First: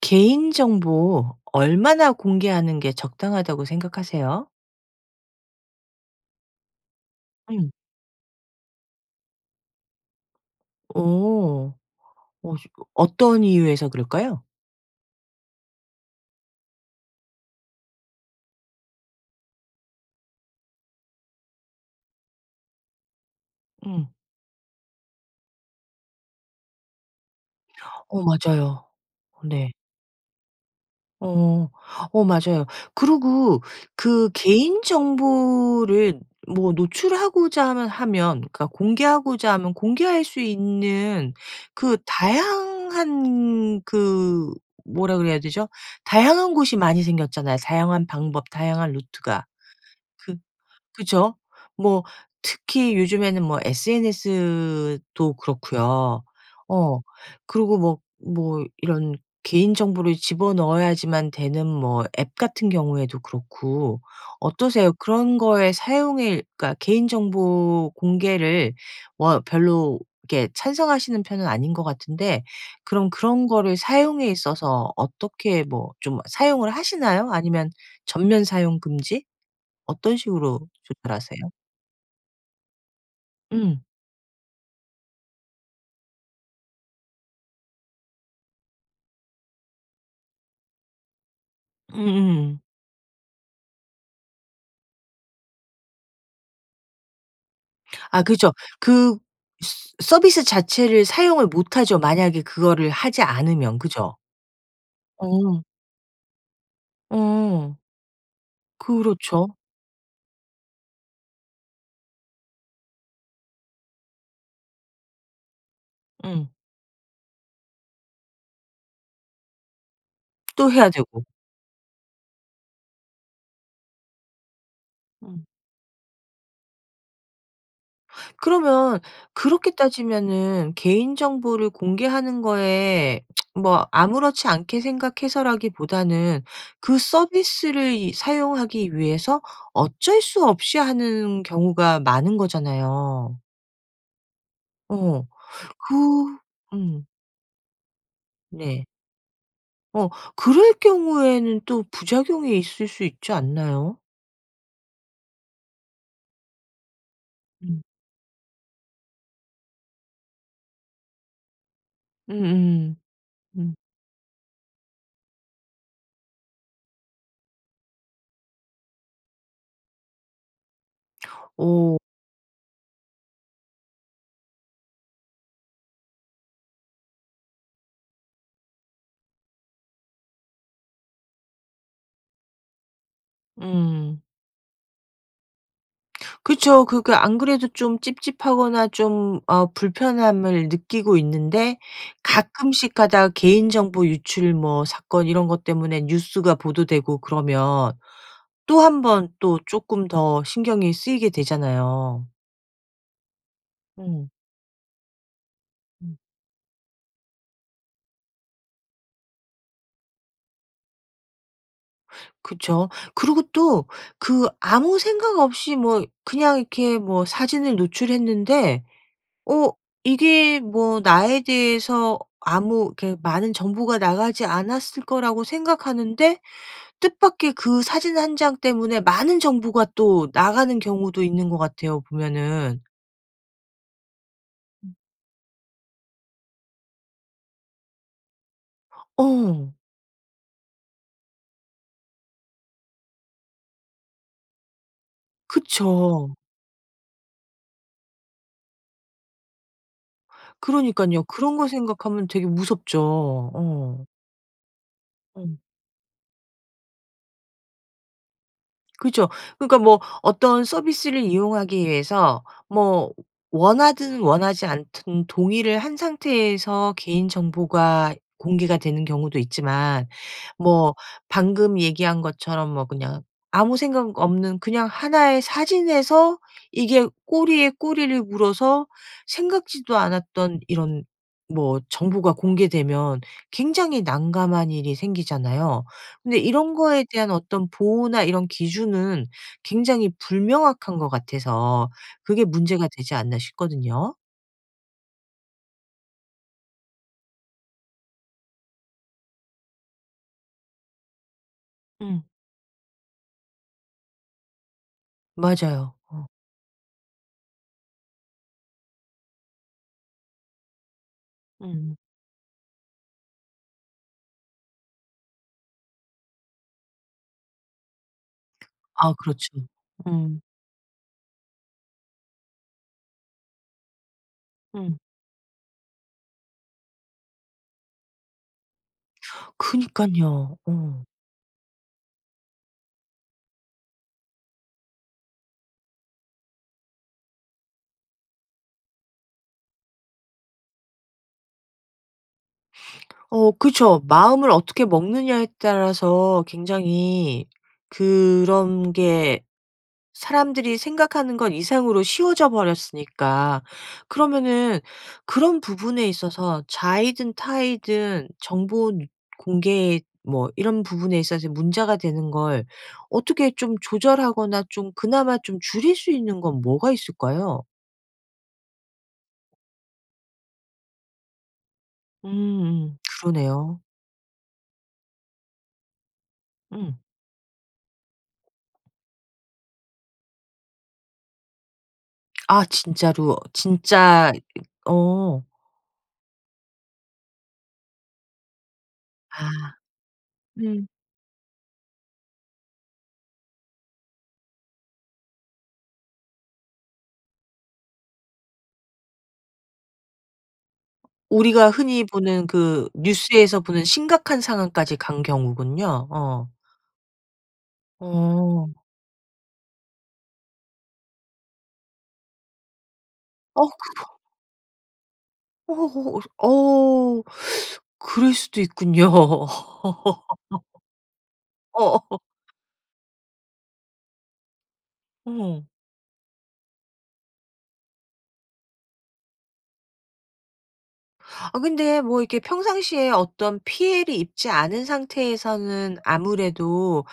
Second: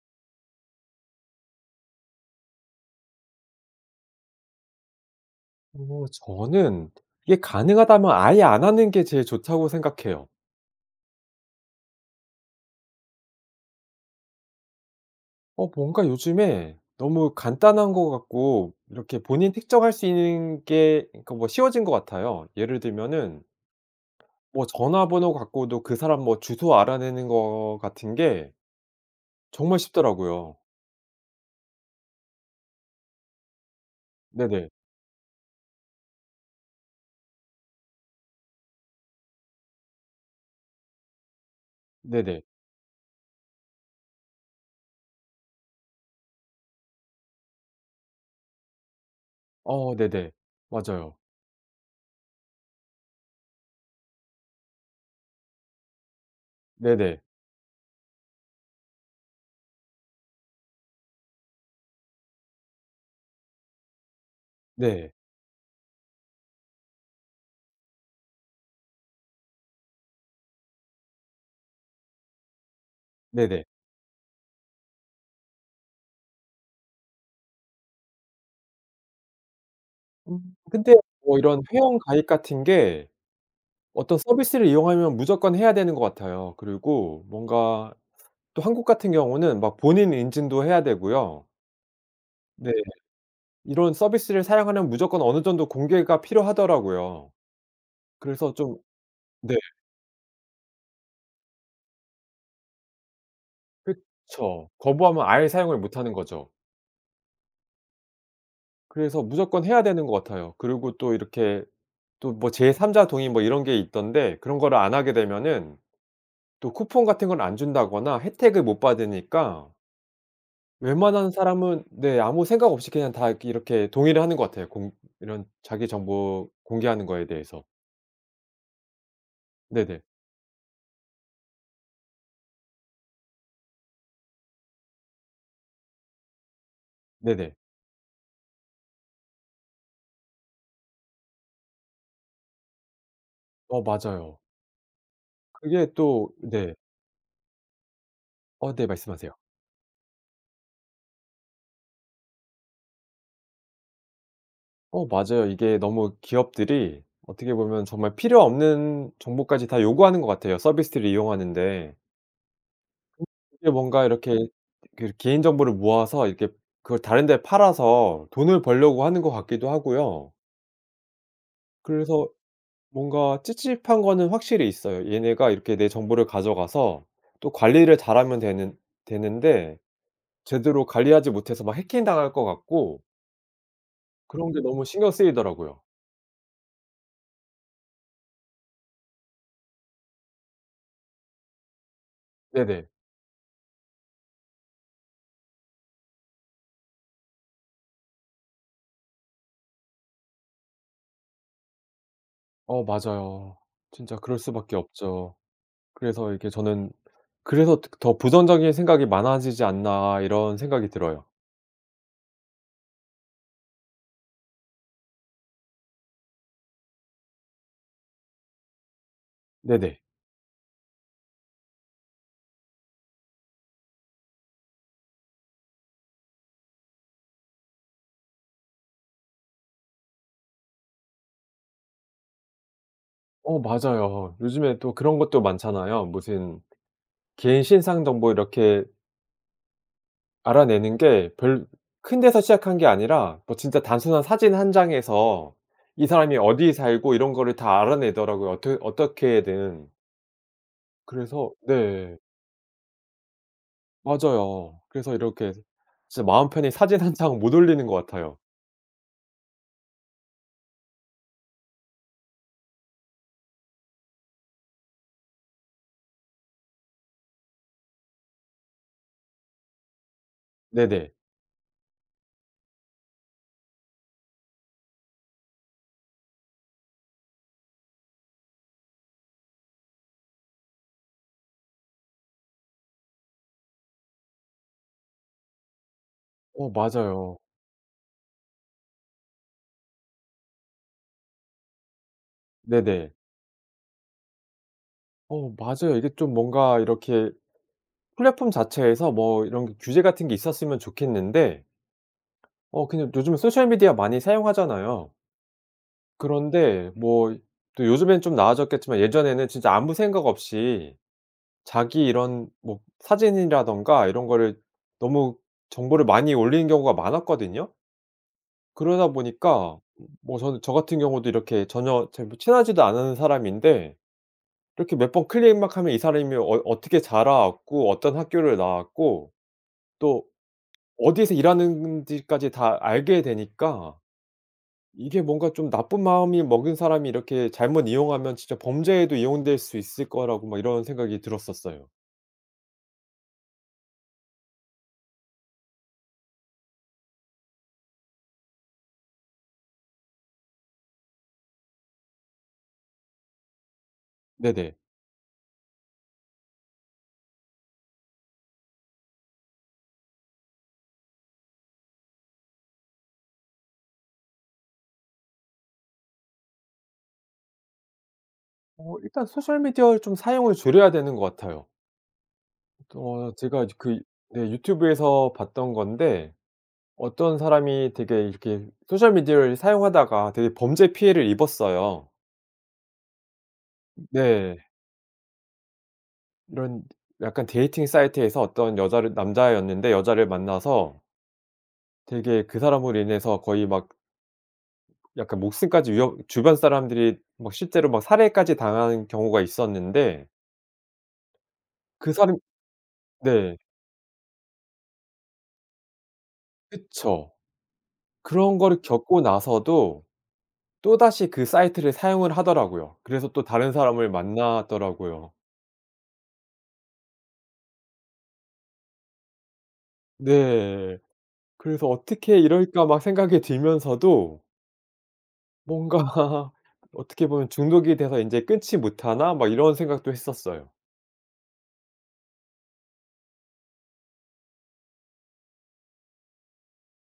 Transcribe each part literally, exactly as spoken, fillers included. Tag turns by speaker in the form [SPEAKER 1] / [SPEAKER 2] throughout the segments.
[SPEAKER 1] 개인정보 얼마나 공개하는 게 적당하다고 생각하세요?
[SPEAKER 2] 어 저는 이게
[SPEAKER 1] 음.
[SPEAKER 2] 가능하다면 아예 안 하는 게 제일 좋다고 생각해요.
[SPEAKER 1] 어 어시 어떤 이유에서 그럴까요?
[SPEAKER 2] 어 뭔가 요즘에 너무 간단한 것 같고 이렇게 본인 특정할 수 있는 게 그러니까 뭐 쉬워진 것 같아요. 예를 들면은
[SPEAKER 1] 음.
[SPEAKER 2] 뭐 전화번호 갖고도 그 사람 뭐 주소 알아내는 거 같은
[SPEAKER 1] 어
[SPEAKER 2] 게
[SPEAKER 1] 맞아요. 어 네.
[SPEAKER 2] 정말 쉽더라고요.
[SPEAKER 1] 어. 어 맞아요. 그리고 그
[SPEAKER 2] 네네.
[SPEAKER 1] 개인정보를 뭐 노출하고자 하면 하면 그러니까 공개하고자 하면 공개할 수 있는 그
[SPEAKER 2] 네네.
[SPEAKER 1] 다양한 그 뭐라 그래야 되죠 다양한 곳이 많이 생겼잖아요 다양한 방법 다양한 루트가.
[SPEAKER 2] 어 네네.
[SPEAKER 1] 그
[SPEAKER 2] 맞아요.
[SPEAKER 1] 그쵸? 뭐 특히 요즘에는 뭐 SNS도 그렇고요. 어.
[SPEAKER 2] 네네.
[SPEAKER 1] 그리고 뭐 뭐 이런 개인 정보를 집어넣어야지만 되는 뭐 앱 같은 경우에도 그렇고. 어떠세요?
[SPEAKER 2] 네.
[SPEAKER 1] 그런 거에 사용일 그러니까 개인 정보 공개를 워 별로 이렇게 찬성하시는 편은 아닌 것 같은데 그럼 그런
[SPEAKER 2] 네네.
[SPEAKER 1] 거를 사용에 있어서 어떻게 뭐 좀 사용을 하시나요? 아니면 전면 사용 금지? 어떤
[SPEAKER 2] 음.
[SPEAKER 1] 식으로
[SPEAKER 2] 근데
[SPEAKER 1] 조절하세요?
[SPEAKER 2] 이런 회원 가입 같은 게
[SPEAKER 1] 음.
[SPEAKER 2] 어떤 서비스를 이용하면 무조건 해야 되는 것 같아요. 그리고 뭔가 또 한국 같은 경우는 막 본인 인증도 해야 되고요
[SPEAKER 1] 음음.
[SPEAKER 2] 네. 이런 서비스를 사용하면 무조건 어느 정도 공개가 필요하더라고요.
[SPEAKER 1] 아 그렇죠.
[SPEAKER 2] 그래서 좀
[SPEAKER 1] 그
[SPEAKER 2] 네.
[SPEAKER 1] 스 서비스 자체를 사용을 못 하죠 만약에 그거를 하지 않으면. 그죠?
[SPEAKER 2] 그쵸. 거부하면
[SPEAKER 1] 어
[SPEAKER 2] 아예
[SPEAKER 1] 음.
[SPEAKER 2] 사용을 못하는 거죠.
[SPEAKER 1] 어.
[SPEAKER 2] 그래서
[SPEAKER 1] 그렇죠.
[SPEAKER 2] 무조건 해야 되는 것 같아요. 그리고 또 이렇게 또 뭐 제삼자 동의 뭐 이런 게 있던데 그런 거를 안 하게 되면은
[SPEAKER 1] 음.
[SPEAKER 2] 또 쿠폰 같은 걸 안 준다거나 혜택을 못 받으니까
[SPEAKER 1] 또 해야 되고
[SPEAKER 2] 웬만한 사람은 네 아무 생각 없이 그냥 다 이렇게 이렇게 동의를 하는 것 같아요. 공 이런
[SPEAKER 1] 음.
[SPEAKER 2] 자기 정보 공개하는 거에 대해서.
[SPEAKER 1] 그러면 그렇게
[SPEAKER 2] 네네.
[SPEAKER 1] 따지면은 개인 정보를 공개하는 거에 뭐 아무렇지 않게 생각해서라기보다는 그
[SPEAKER 2] 네네.
[SPEAKER 1] 서비스를 이 사용하기 위해서 어쩔 수 없이 하는 경우가 많은 거잖아요.
[SPEAKER 2] 어 맞아요.
[SPEAKER 1] 어.
[SPEAKER 2] 그게
[SPEAKER 1] 그
[SPEAKER 2] 또 네.
[SPEAKER 1] 음.
[SPEAKER 2] 어
[SPEAKER 1] 네.
[SPEAKER 2] 네. 말씀하세요.
[SPEAKER 1] 어. 그럴 경우에는 또 부작용이 있을 수 있지 않나요?
[SPEAKER 2] 어 맞아요. 이게 너무 기업들이 어떻게
[SPEAKER 1] 음.
[SPEAKER 2] 보면 정말 필요 없는 정보까지 다 요구하는 것 같아요, 서비스를 이용하는 데.
[SPEAKER 1] 음 음음.
[SPEAKER 2] 이렇게
[SPEAKER 1] 음.
[SPEAKER 2] 뭔가 이렇게 그런 개인정보를 모아서 이렇게 그걸 다른 데 팔아서 돈을 벌려고 하는 것 같기도 하고요.
[SPEAKER 1] 오.
[SPEAKER 2] 그래서 뭔가 찝찝한 거는 확실히 있어요. 얘네가 이렇게 내 정보를 가져가서 또 관리를 잘하면 되는 되는데 제대로 관리하지 못해서 막 해킹 당할 것 같고
[SPEAKER 1] 음.
[SPEAKER 2] 그런 게 너무 신경 쓰이더라고요.
[SPEAKER 1] 그쵸. 그러니까 안 그래도 좀 찝찝하거나 좀 어 불편함을 느끼고 있는데
[SPEAKER 2] 네네.
[SPEAKER 1] 가끔씩 가다 개인정보 유출 뭐 사건 이런 것 때문에 뉴스가 보도되고 그러면 또 한번 또 쪼끔 더 신경이 쓰이게 되잖아요.
[SPEAKER 2] 어 맞아요. 진짜
[SPEAKER 1] 음.
[SPEAKER 2] 그럴 수밖에 없죠.
[SPEAKER 1] 음.
[SPEAKER 2] 그래서 이렇게 저는 '그래서 더 그 더 부정적인 생각이 많아지지 않나.' 이런 생각이 들어요.
[SPEAKER 1] 그쵸. 그러고 또 그 아무 생각 없이 뭐 그냥 이렇게 뭐 사진을 노출했는데 어
[SPEAKER 2] 네네.
[SPEAKER 1] 이게 뭐 나에 대해서 아무 이렇게 많은 정보가 나가지 않았을 거라고 생각하는데 뜻밖에 그 사진 한 장 때문에 많은 정보가 또 나가는 경우도 있는 것 같아요 보면은.
[SPEAKER 2] 어 맞아요. 요즘에 또 그런 것도 많잖아요. 무슨 개인 신상 정보 이렇게
[SPEAKER 1] 어.
[SPEAKER 2] 알아내는 게 별 큰 데서 시작한 게 아니라 뭐 진짜 단순한 사진 한 장에서 이
[SPEAKER 1] 그쵸.
[SPEAKER 2] 사람이 어디에 살고 이런 거를 다 알아내더라고요 어뜨 어떻게든.
[SPEAKER 1] 그러니깐요.
[SPEAKER 2] 그래서
[SPEAKER 1] 그런 거
[SPEAKER 2] 네.
[SPEAKER 1] 생각하면 되게 무섭죠. 어.
[SPEAKER 2] 맞아요. 그래서 이렇게
[SPEAKER 1] 어.
[SPEAKER 2] 진짜 마음 편히 사진 한 장 못 올리는 것 같아요.
[SPEAKER 1] 그죠. 그러니까 뭐 어떤 서비스를 이용하기 위해서 뭐 원하든 원하지 않든 동의를 한 상태에서 개인 정보가 공개가 되는 경우도 있지만 뭐
[SPEAKER 2] 네네.
[SPEAKER 1] 방금 얘기한 것처럼 뭐 그냥 아무 생각 없는 그냥 하나 의 사진에서 이게 꼬리에 꼬리를 물어서 생각지도 않았던 이런 뭐 정보가 공개되면 굉장히 난감한 일이 생기잖아요. 그런데
[SPEAKER 2] 어
[SPEAKER 1] 이런 거에 대한
[SPEAKER 2] 맞아요.
[SPEAKER 1] 어떤 보호나 이런 기준은 굉장히 불명확한 것 같아서 그게 문제가
[SPEAKER 2] 네네.
[SPEAKER 1] 되지 않나 싶거든요.
[SPEAKER 2] 어 맞아요. 이게 좀 뭔가 이렇게 플랫폼 자체에서 뭐 이런 게 규제 같은 게 있었으면 좋겠는데
[SPEAKER 1] 음.
[SPEAKER 2] 어 그냥 요즘 소셜미디어 많이 사용하잖아요.
[SPEAKER 1] 맞아요. 어.
[SPEAKER 2] 그런데 뭐 또 요즘엔 좀 나아졌겠지만 예전에는 진짜 아무 생각 없이
[SPEAKER 1] 음.
[SPEAKER 2] 자기 이런 뭐 사진이라든가 이런 거를 너무 정보를 많이 올리는 경우가 많았거든요? 그러다
[SPEAKER 1] 아 그렇죠.
[SPEAKER 2] 보니까 뭐
[SPEAKER 1] 음.
[SPEAKER 2] 저는 저 같은 경우도 이렇게 전혀 잘 뭐 친하지도 않은 사람인데 이렇게
[SPEAKER 1] 음.
[SPEAKER 2] 몇 번 클릭 막 하면 이 사람이 어 어떻게 자라왔고 어떤 학교를 나왔고 또
[SPEAKER 1] 그니깐요. 어.
[SPEAKER 2] 어디에서 일하는지까지 다 알게 되니까 이게 뭔가 좀 나쁜 마음이 먹은 사람이 이렇게 잘못 이용하면 진짜 범죄에도 이용될 수 있을 거라고 막 이런 생각이 들었었어요.
[SPEAKER 1] 어 그쵸. 마음을 어떻게 먹느냐에 따라서 굉장히 그런 게 사람들이 생각하는 것 이상으로 쉬워져 버렸으니까.
[SPEAKER 2] 네네.
[SPEAKER 1] 그러면은 그런 부분에 있어서 자의든 타의든 정본 공개 뭐 이런 부분에 있어서 문제가 되는 걸 어떻게 좀 조절하거나 좀 그나마 좀 줄일 수 있는 건 뭐가 있을까요?
[SPEAKER 2] 어 일단 소셜미디어를 좀 사용을 줄여야 되는 것 같아요.
[SPEAKER 1] 음음.
[SPEAKER 2] 어 제가
[SPEAKER 1] 그러네요.
[SPEAKER 2] 그 네 유튜브에서 봤던 건데
[SPEAKER 1] 음.
[SPEAKER 2] 어떤 사람이 되게 이렇게 소셜 미디어를 사용하다가 되게 범죄 피해를 입었어요.
[SPEAKER 1] 아 진짜로 진짜
[SPEAKER 2] 네.
[SPEAKER 1] 어.
[SPEAKER 2] 이런 약간 데이팅 사이트에서 어떤 여자를
[SPEAKER 1] 아.
[SPEAKER 2] 남자였는데 여자를
[SPEAKER 1] 음.
[SPEAKER 2] 만나서 되게 그 사람으로 인해서 거의 막 약간 목숨까지 위협 주변 사람들이 막 실제로 막 살해까지 당하는 경우가 있었는데
[SPEAKER 1] 우리가 흔히
[SPEAKER 2] 그 사람
[SPEAKER 1] 보는 그
[SPEAKER 2] 네.
[SPEAKER 1] 뉴스에서 보는 심각한 상황까지 간 경우군요. 어.
[SPEAKER 2] 그쵸. 그런
[SPEAKER 1] 어.
[SPEAKER 2] 거를 겪고 나서도 또다시 그 사이트를 사용을 하더라고요. 그래서 또
[SPEAKER 1] 어
[SPEAKER 2] 다른 사람을
[SPEAKER 1] 그거
[SPEAKER 2] 만나더라고요.
[SPEAKER 1] 어우. 어우. 그럴 수도 있군요.
[SPEAKER 2] 네.
[SPEAKER 1] 어.
[SPEAKER 2] 그래서 어떻게 이럴까 막 생각이 들면서도
[SPEAKER 1] 어.
[SPEAKER 2] 뭔가 어떻게 보면 '중독이 되서 인제 끊지 못하나?' 막 이런 생각도 했었어요.
[SPEAKER 1] 아 근데 뭐 이렇게 평상시에 어떤 피해를 입지 않은 상태에서는 아무래도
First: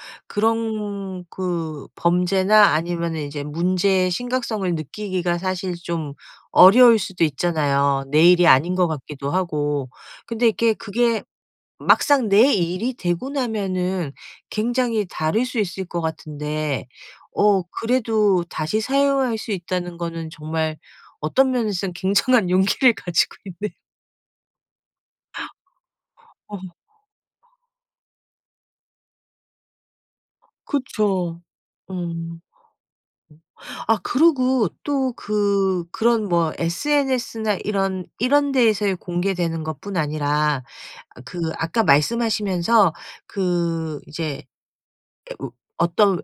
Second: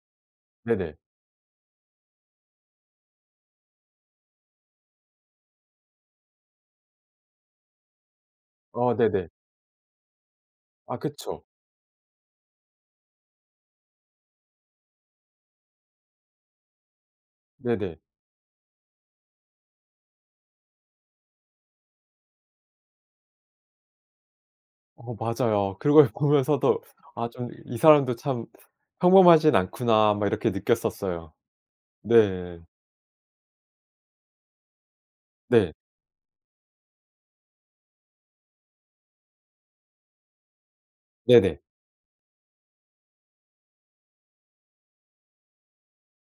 [SPEAKER 2] 네네.
[SPEAKER 1] 그런 그 범죄나 아니면은 이제 문제의 심각성을 느끼기가 사실 좀 어려울 수도 있잖아요 내 일이 아닌 것
[SPEAKER 2] 아 네네.
[SPEAKER 1] 같기도 하고. 근데 이렇게
[SPEAKER 2] 아
[SPEAKER 1] 그게
[SPEAKER 2] 그쵸.
[SPEAKER 1] 막상 내 일이 되고 나면은 굉장히 다를 수 있을 것 같은데 어
[SPEAKER 2] 네네.
[SPEAKER 1] 그래도 다시 사용할 수 있다는 거는 정말 어떤 면에서는 굉장한 용기를 가지고 있네
[SPEAKER 2] 어 맞아요. 그걸
[SPEAKER 1] 어허.
[SPEAKER 2] 보면서도 아 좀 '이 사람도 참 평범하진 않구나.' 막 이렇게 느꼈었어요.
[SPEAKER 1] 그쵸. 음.
[SPEAKER 2] 네.
[SPEAKER 1] 아 그러고 또
[SPEAKER 2] 네.
[SPEAKER 1] 그 그런 뭐 SNS나 이런, 이런 데에서의 공개되는 것뿐 아니라 어 그
[SPEAKER 2] 네네.
[SPEAKER 1] 아까 말씀하시면서 그 이제 에 으 어떤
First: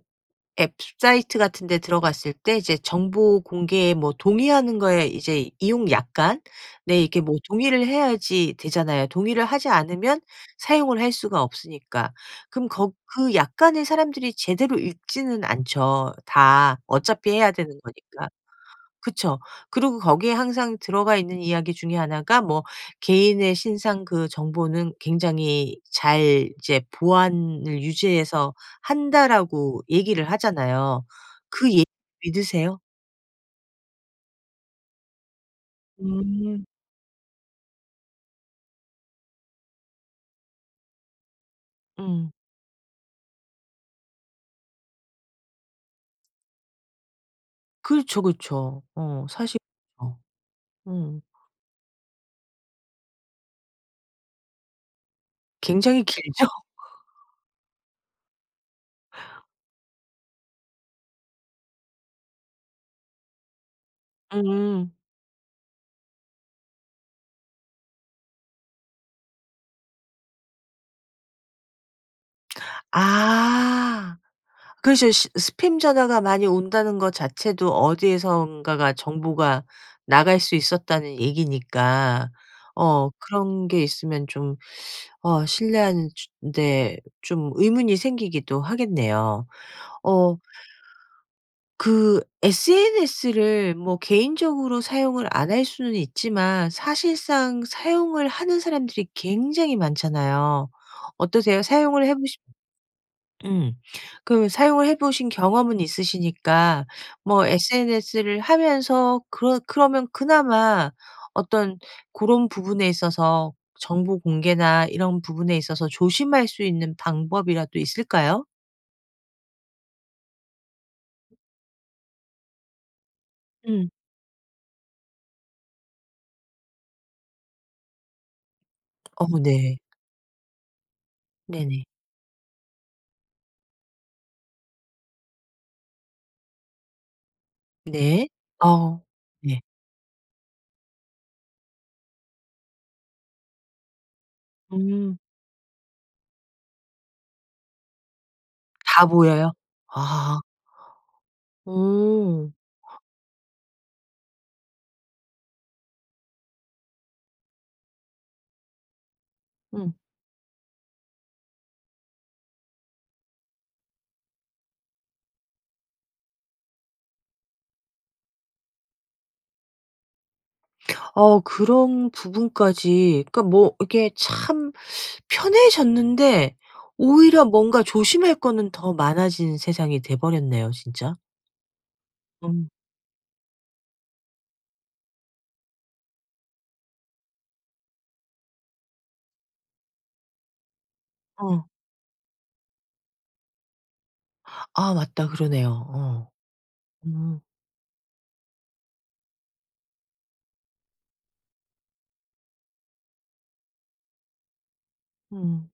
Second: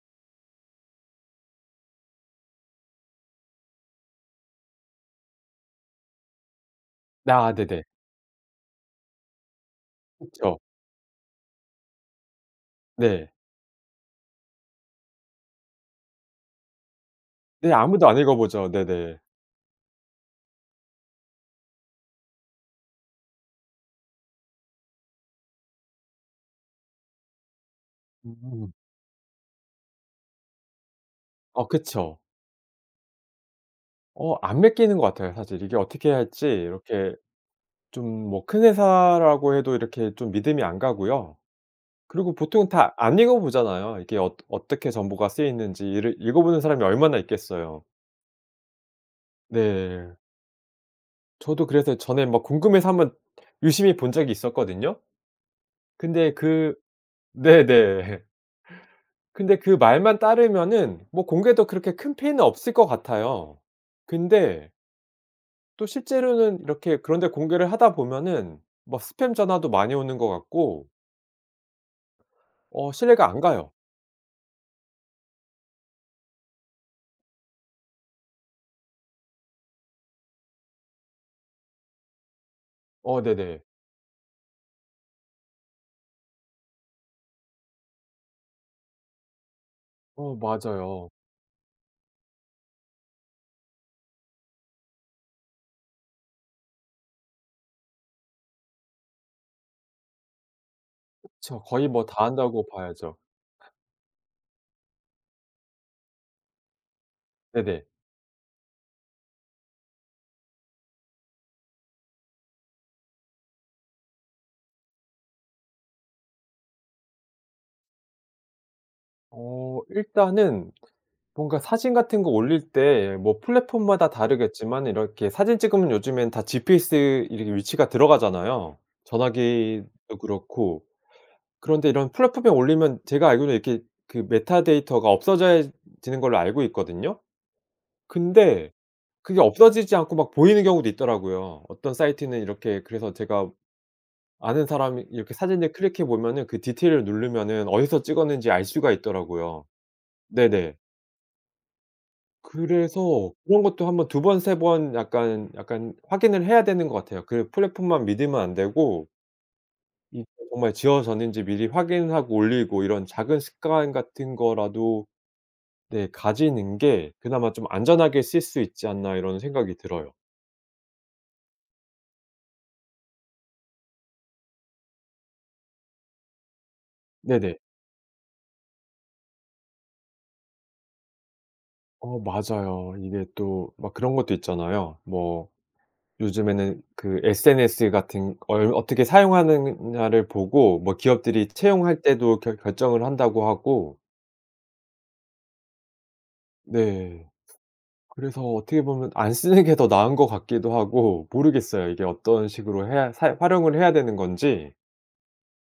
[SPEAKER 1] 앱 사이트 같은 데 들어갔을 때 이제 정보 공개에 뭐 동의하는 거에 이제 이용 약관 네 이렇게
[SPEAKER 2] 아 네네.
[SPEAKER 1] 동의를 해야지 되잖아요. 동의를 하지 않으면
[SPEAKER 2] 그쵸.
[SPEAKER 1] 사용을 할 수가 없으니까. 그럼 거
[SPEAKER 2] 네.
[SPEAKER 1] 그 약관을 사람들이 제대로 읽지는 않죠 다 어차피 해야 되는
[SPEAKER 2] 네.아무도 안
[SPEAKER 1] 거니까.
[SPEAKER 2] 읽어 보죠. 네네.
[SPEAKER 1] 그쵸. 그러고 거기에 항상 들어가 있는 이야기 중에 하나가 뭐 "개인의 신상 그 정보는 굉장히 잘 이제 보안을 유지해서
[SPEAKER 2] 음.
[SPEAKER 1] 한다."라고 얘기를 하잖아요.
[SPEAKER 2] 아
[SPEAKER 1] 그 얘기
[SPEAKER 2] 그쵸.
[SPEAKER 1] 믿으세요?
[SPEAKER 2] 어 안 믿기는 것 같아요 사실. 이게 어떻게 해야 할지
[SPEAKER 1] 음.
[SPEAKER 2] 이렇게 좀 뭐 큰 회사라고 해도 이렇게 좀 믿음이 안 가고요.
[SPEAKER 1] 음.
[SPEAKER 2] 그리고 보통 다 안 읽어 보잖아요. 이게 어ㄸ 어떻게 정보가 쓰이는지 이를 읽어보는 사람이 얼마나 있겠어요.
[SPEAKER 1] 그렇죠, 그렇죠. 어 사실
[SPEAKER 2] 네.
[SPEAKER 1] 어 응.
[SPEAKER 2] 저도 그래서 전에 막 궁금해서 한번 유심히 본 적이 있었거든요.
[SPEAKER 1] 굉장히
[SPEAKER 2] 근데
[SPEAKER 1] 길죠?
[SPEAKER 2] 그 네네. 근데 그 말만 따르면은 뭐 공개도 그렇게 큰 피해는 없을 것 같아요. 근데
[SPEAKER 1] 음.
[SPEAKER 2] 또 실제로는 이렇게 그런 데 공개를 하다 보면은 막 스팸 전화도 많이 오는 것 같고 어 신뢰가 안 가요.
[SPEAKER 1] 아 그렇죠. 스 스팸 전화가 많이 온다는 것 자체도 어디에선가가 정보가 나갈 수 있었다는 얘기니까. 어
[SPEAKER 2] 어 네네.
[SPEAKER 1] 그런 게 있으면 좀 어 신뢰하는 데 좀 의문이 생기기도 하겠네요.
[SPEAKER 2] 어
[SPEAKER 1] 어
[SPEAKER 2] 맞아요.
[SPEAKER 1] 그 sns를 뭐 개인적으로 사용을 안 할 수는 있지만 사실상 사용을 하는 사람들이 굉장히 많잖아요.
[SPEAKER 2] 그쵸.
[SPEAKER 1] 어떠세요?
[SPEAKER 2] 거의
[SPEAKER 1] 사용을
[SPEAKER 2] 뭐
[SPEAKER 1] 해
[SPEAKER 2] 다
[SPEAKER 1] 보신
[SPEAKER 2] 한다고 봐야죠.
[SPEAKER 1] 음 그 사용을 해보신 경험은 있으시니까 뭐
[SPEAKER 2] 네네.
[SPEAKER 1] sns를 하면서 그러 그러면 그나마 어떤 고런 부분에 있어서 정보 공개나 이런 부분에 있어서 조심할 수 있는 방법이라도 있을까요?
[SPEAKER 2] 어 일단은 뭔가 사진 같은 거 올릴 때 뭐
[SPEAKER 1] 음.
[SPEAKER 2] 플랫폼마다 다르겠지만 이렇게 사진 찍으면 요즘엔 다 GPS 이런 게 위치가 들어가잖아요
[SPEAKER 1] 어 네.
[SPEAKER 2] 전화기도 그렇고.
[SPEAKER 1] 네네.
[SPEAKER 2] 그런데 이런 플랫폼에 올리면 제가 알기로는 이렇게 그 메타데이터가 없어져야 지는 걸로 알고 있거든요?
[SPEAKER 1] 네.
[SPEAKER 2] 근데
[SPEAKER 1] 아
[SPEAKER 2] 그게
[SPEAKER 1] 네.
[SPEAKER 2] 없어지지 않고 막 보이는 경우도 있더라고요. 어떤 사이트는 이렇게 그래서 제가 아는 사람
[SPEAKER 1] 음.
[SPEAKER 2] 이렇게 사진을 클릭해 보면은 그 디테일을 누르면은 어디서 찍었는지 알 수가
[SPEAKER 1] 다 보여요?
[SPEAKER 2] 있더라고요.
[SPEAKER 1] 아. 어.
[SPEAKER 2] 네네.
[SPEAKER 1] 어.
[SPEAKER 2] 그래서 그런 것도 한번 두 번 세 번 약간, 약간 확인을 해야 되는 것 같아요. 그 플랫폼만 믿으면 안 되고
[SPEAKER 1] 응.
[SPEAKER 2] 이게 정말 지워졌는지 미리 확인하고 올리고 이런 작은 습관 같은 거라도 네 가지는 게 그나마 좀 안전하게 쓸 수 있지 않나 이런 생각이 들어요.
[SPEAKER 1] 아 그런 부분까지 그러니까 뭐 이렇게 참 편해졌는데 오히려
[SPEAKER 2] 네네.
[SPEAKER 1] 뭔가 조심할 거는 더 많아진 세상이 돼버렸네요 진짜.
[SPEAKER 2] 어
[SPEAKER 1] 음.
[SPEAKER 2] 맞아요. 이게 또 막 그런 것도 있잖아요. 뭐 요즘에는 그 SNS 같은 걸 어떻게 사용하느냐를 보고 뭐 기업들이
[SPEAKER 1] 어.
[SPEAKER 2] 채용할 때도 결 결정을 한다고 하고
[SPEAKER 1] 아 맞다 그러네요. 어
[SPEAKER 2] 네.
[SPEAKER 1] 음.
[SPEAKER 2] 그래서 어떻게 보면 안 쓰는 게 더 나은 거 같기도 하고 모르겠어요. 이게 어떤 식으로 해야 사용 활용을 해야 되는 건지.
[SPEAKER 1] 음.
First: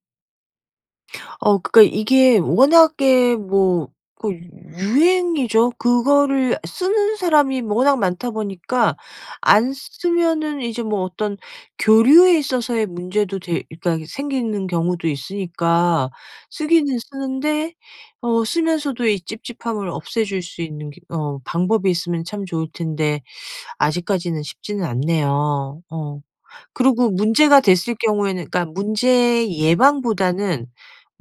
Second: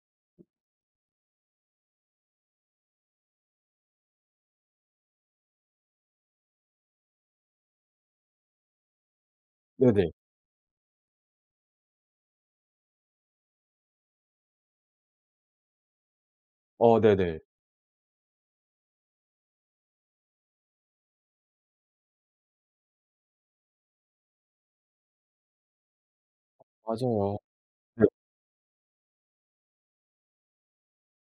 [SPEAKER 1] 어 그러니까 이게 워낙에 뭐 그 유행이죠. 그거를 쓰는 사람이 워낙 많다 보니까 안 쓰
[SPEAKER 2] 네네.
[SPEAKER 1] 쓰면은 이제 뭐 어떤 교류에 있어서의 문제도 돼 일단 생기는 경우도 있으니까 쓰기는
[SPEAKER 2] 어 네네.
[SPEAKER 1] 쓰는데 어 쓰면서도 이 찝찝함을 없애줄 수 있는 그 어 방법이 있으면 참 좋을 텐데 아직까지는 쉽지는 않네요. 어 그리고
[SPEAKER 2] 맞아요.
[SPEAKER 1] 문제가 됐을
[SPEAKER 2] 예.
[SPEAKER 1] 경우에는 그러니까 문제 예방보다는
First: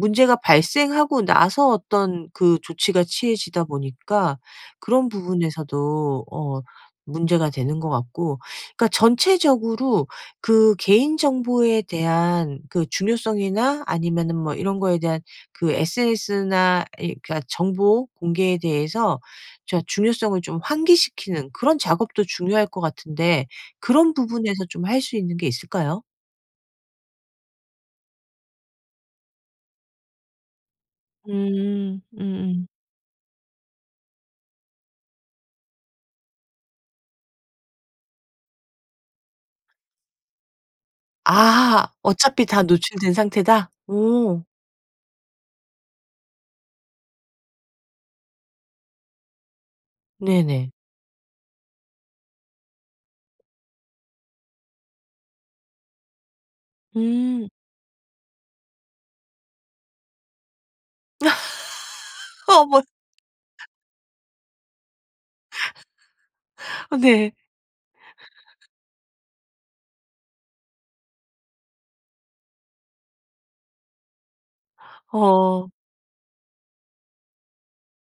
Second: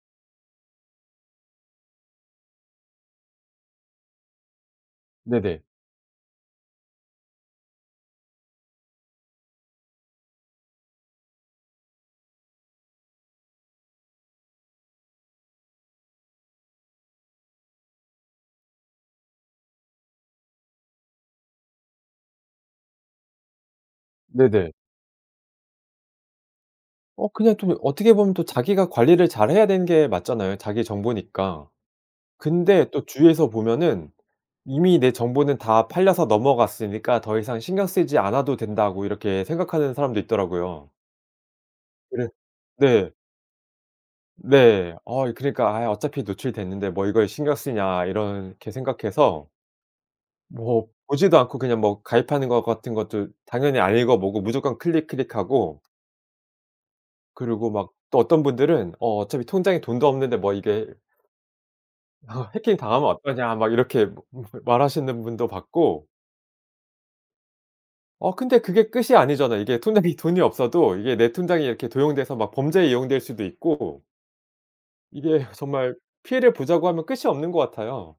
[SPEAKER 1] 문제가 발생하고 나서 어떤 그 조치가 취해지다 보니까 그런
[SPEAKER 2] 네네.
[SPEAKER 1] 부분에서도 어 문제가 되는 거 같고 그러니까 전체적으로 그 개인 정보에 대한 그 중요성이나 아니면은 뭐 이런 거에 대한 그 sns나 이 그러니까 정보공개에 대해서 자 중요성을 좀 환기시키는 그런 작업도 중요할 것 같은데 그런 부분에서
[SPEAKER 2] 네네.
[SPEAKER 1] 좀 할 수 있는 게 있을까요?
[SPEAKER 2] 어 그냥 또 이 어떻게 보면 또 자기가 관리를 잘해야 되는 게 맞잖아요 자기 정보니까.
[SPEAKER 1] 음. 음음.
[SPEAKER 2] 근데 또 주위에서 보면은 이미 내 정보는 다 팔려서 넘어갔으니까 더 이상 신경 쓰지 않아도 된다고 이렇게 생각하는 사람도 있더라고요.
[SPEAKER 1] 아
[SPEAKER 2] 그른
[SPEAKER 1] 어차피 다
[SPEAKER 2] 네.
[SPEAKER 1] 노출된 상태다? 오.
[SPEAKER 2] 네. 아 이 그러니까 아 어차피 노출이 됐는데 뭐 이거에 신경 쓰냐 이렇게 생각해서
[SPEAKER 1] 네네.
[SPEAKER 2] 뭐 보지도 않고 그냥 뭐 가입하는 거 같은 것도 당연히 안 읽어보고 무조건 클릭 클릭하고
[SPEAKER 1] 음.
[SPEAKER 2] 그리고 막 또 어떤 분들은 어 어차피 통장에 돈도 없는데 뭐 이게 해킹
[SPEAKER 1] 어머.
[SPEAKER 2] 당하면 어떠냐 막 이렇게 [unintelligible] 말하시는 분도 봤고.
[SPEAKER 1] 아 네.
[SPEAKER 2] 어 근데 그게 끝이 아니잖아요. 이게 통장에 돈이 없어도 이게 내 통장이 이렇게 도용돼서 막 범죄에 이용될 수도 있고 이게
[SPEAKER 1] 어.
[SPEAKER 2] 정말 피해를 보자고 하면 끝이 없는 것 같아요.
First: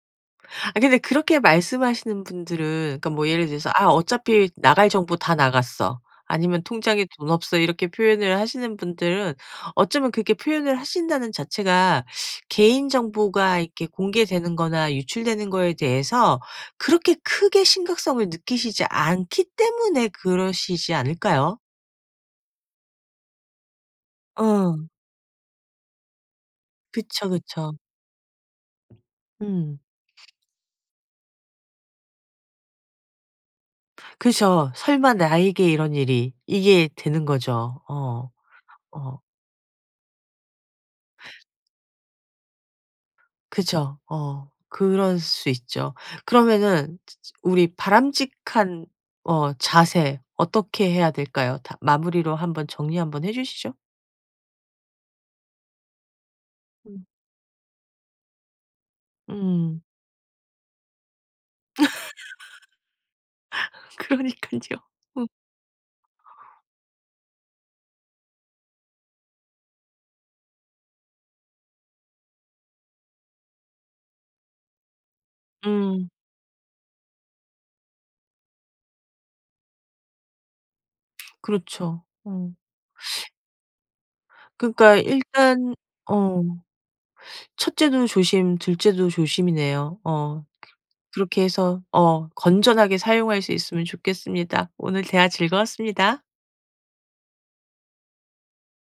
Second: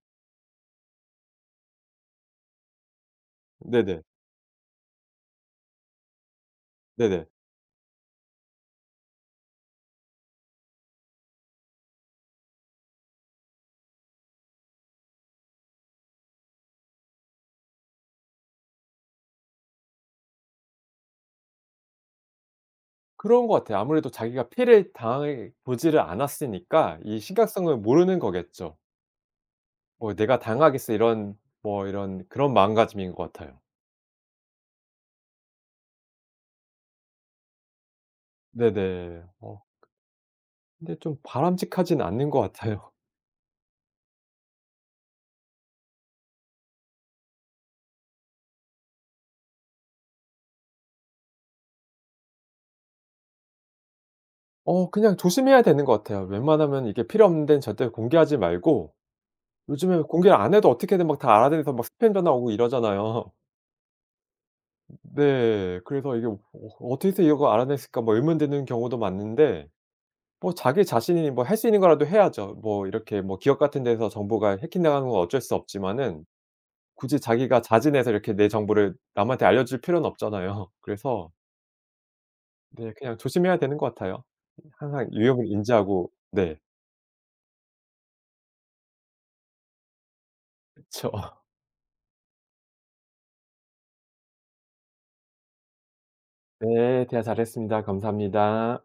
[SPEAKER 1] 아 근데 그렇게 말씀하시는 분들은 그러니까 뭐 예를 들어서 "아
[SPEAKER 2] 네네.
[SPEAKER 1] 어차피 나갈 정보 다 나갔어." 아니면 "통장에
[SPEAKER 2] 네네.
[SPEAKER 1] 돈 없어." 이렇게 표현을 하시는 분들은 어쩌면 그렇게 표현을 하신다는 자체가 개인정보가 이렇게 공개되는 거나 유출되는 거에 대해서 그렇게 크게 심각성을 느끼시지 않기 때문에 그러시지 않을까요?
[SPEAKER 2] 그런 것 같아요. 아무래도 자기가
[SPEAKER 1] 응.
[SPEAKER 2] 피해를 당해보지를 않았으니까 이
[SPEAKER 1] 그쵸. 그쵸.
[SPEAKER 2] 심각성을 모르는 거겠죠.
[SPEAKER 1] 음.
[SPEAKER 2] 뭐 '내가 당하겠어?' 이런 뭐 이런 그런 마음가짐인 것 같아요.
[SPEAKER 1] 그죠. '설마 나에게 이런 일이.' 이게 되는 거죠. 어. [unintelligible] 어.
[SPEAKER 2] 네네. 어. 근데 좀 바람직하지는 않는 것 같아요.
[SPEAKER 1] 그죠. 어 그럴 수 있죠. 그러면은 즈 즈 우리 바람직한 어 자세 어떻게 해야 될까요? 다 마무리로 한번 정리 한번 해 주시죠.
[SPEAKER 2] 어 그냥 조심해야 되는 것 같아요. 웬만하면 이게
[SPEAKER 1] 음.
[SPEAKER 2] 필요 없는 데는 절대 공개하지 말고
[SPEAKER 1] 음.
[SPEAKER 2] 요즘에 공개를 안 해도 어떻게든 막 다 알아내서 막 스팸 전화 오고 이러잖아요.
[SPEAKER 1] 그러니깐요. 음.
[SPEAKER 2] 네. 그래서 이게 '어 어떻게 해서 이걸 알아냈을까?' 뭐 의문 드는 경우도 많은데 뭐 자기 자신이 뭐 할 수 있는 거라도 해야죠. 뭐 이렇게 뭐 기업 같은 데서 정보가 해킹당하는 건 어쩔 수
[SPEAKER 1] 음.
[SPEAKER 2] 없지만은 굳이 자기가 자진해서 이렇게 내 정보를 남한테 알려줄 필요는 없잖아요. 그래서
[SPEAKER 1] 그렇죠. 어.
[SPEAKER 2] 네. 그냥 조심해야 되는 것 같아요.
[SPEAKER 1] 그러니까
[SPEAKER 2] 항상 위험을
[SPEAKER 1] 일단
[SPEAKER 2] 인지하고
[SPEAKER 1] 어
[SPEAKER 2] 네.
[SPEAKER 1] 첫째도 조심, 둘째도 조심이네요. 어
[SPEAKER 2] 그쵸.
[SPEAKER 1] 그렇게 해서 어 건전하게 사용할 수 있으면 좋겠습니다. 오늘 대화 즐거웠습니다.
[SPEAKER 2] 네. 대화 잘했습니다. 감사합니다.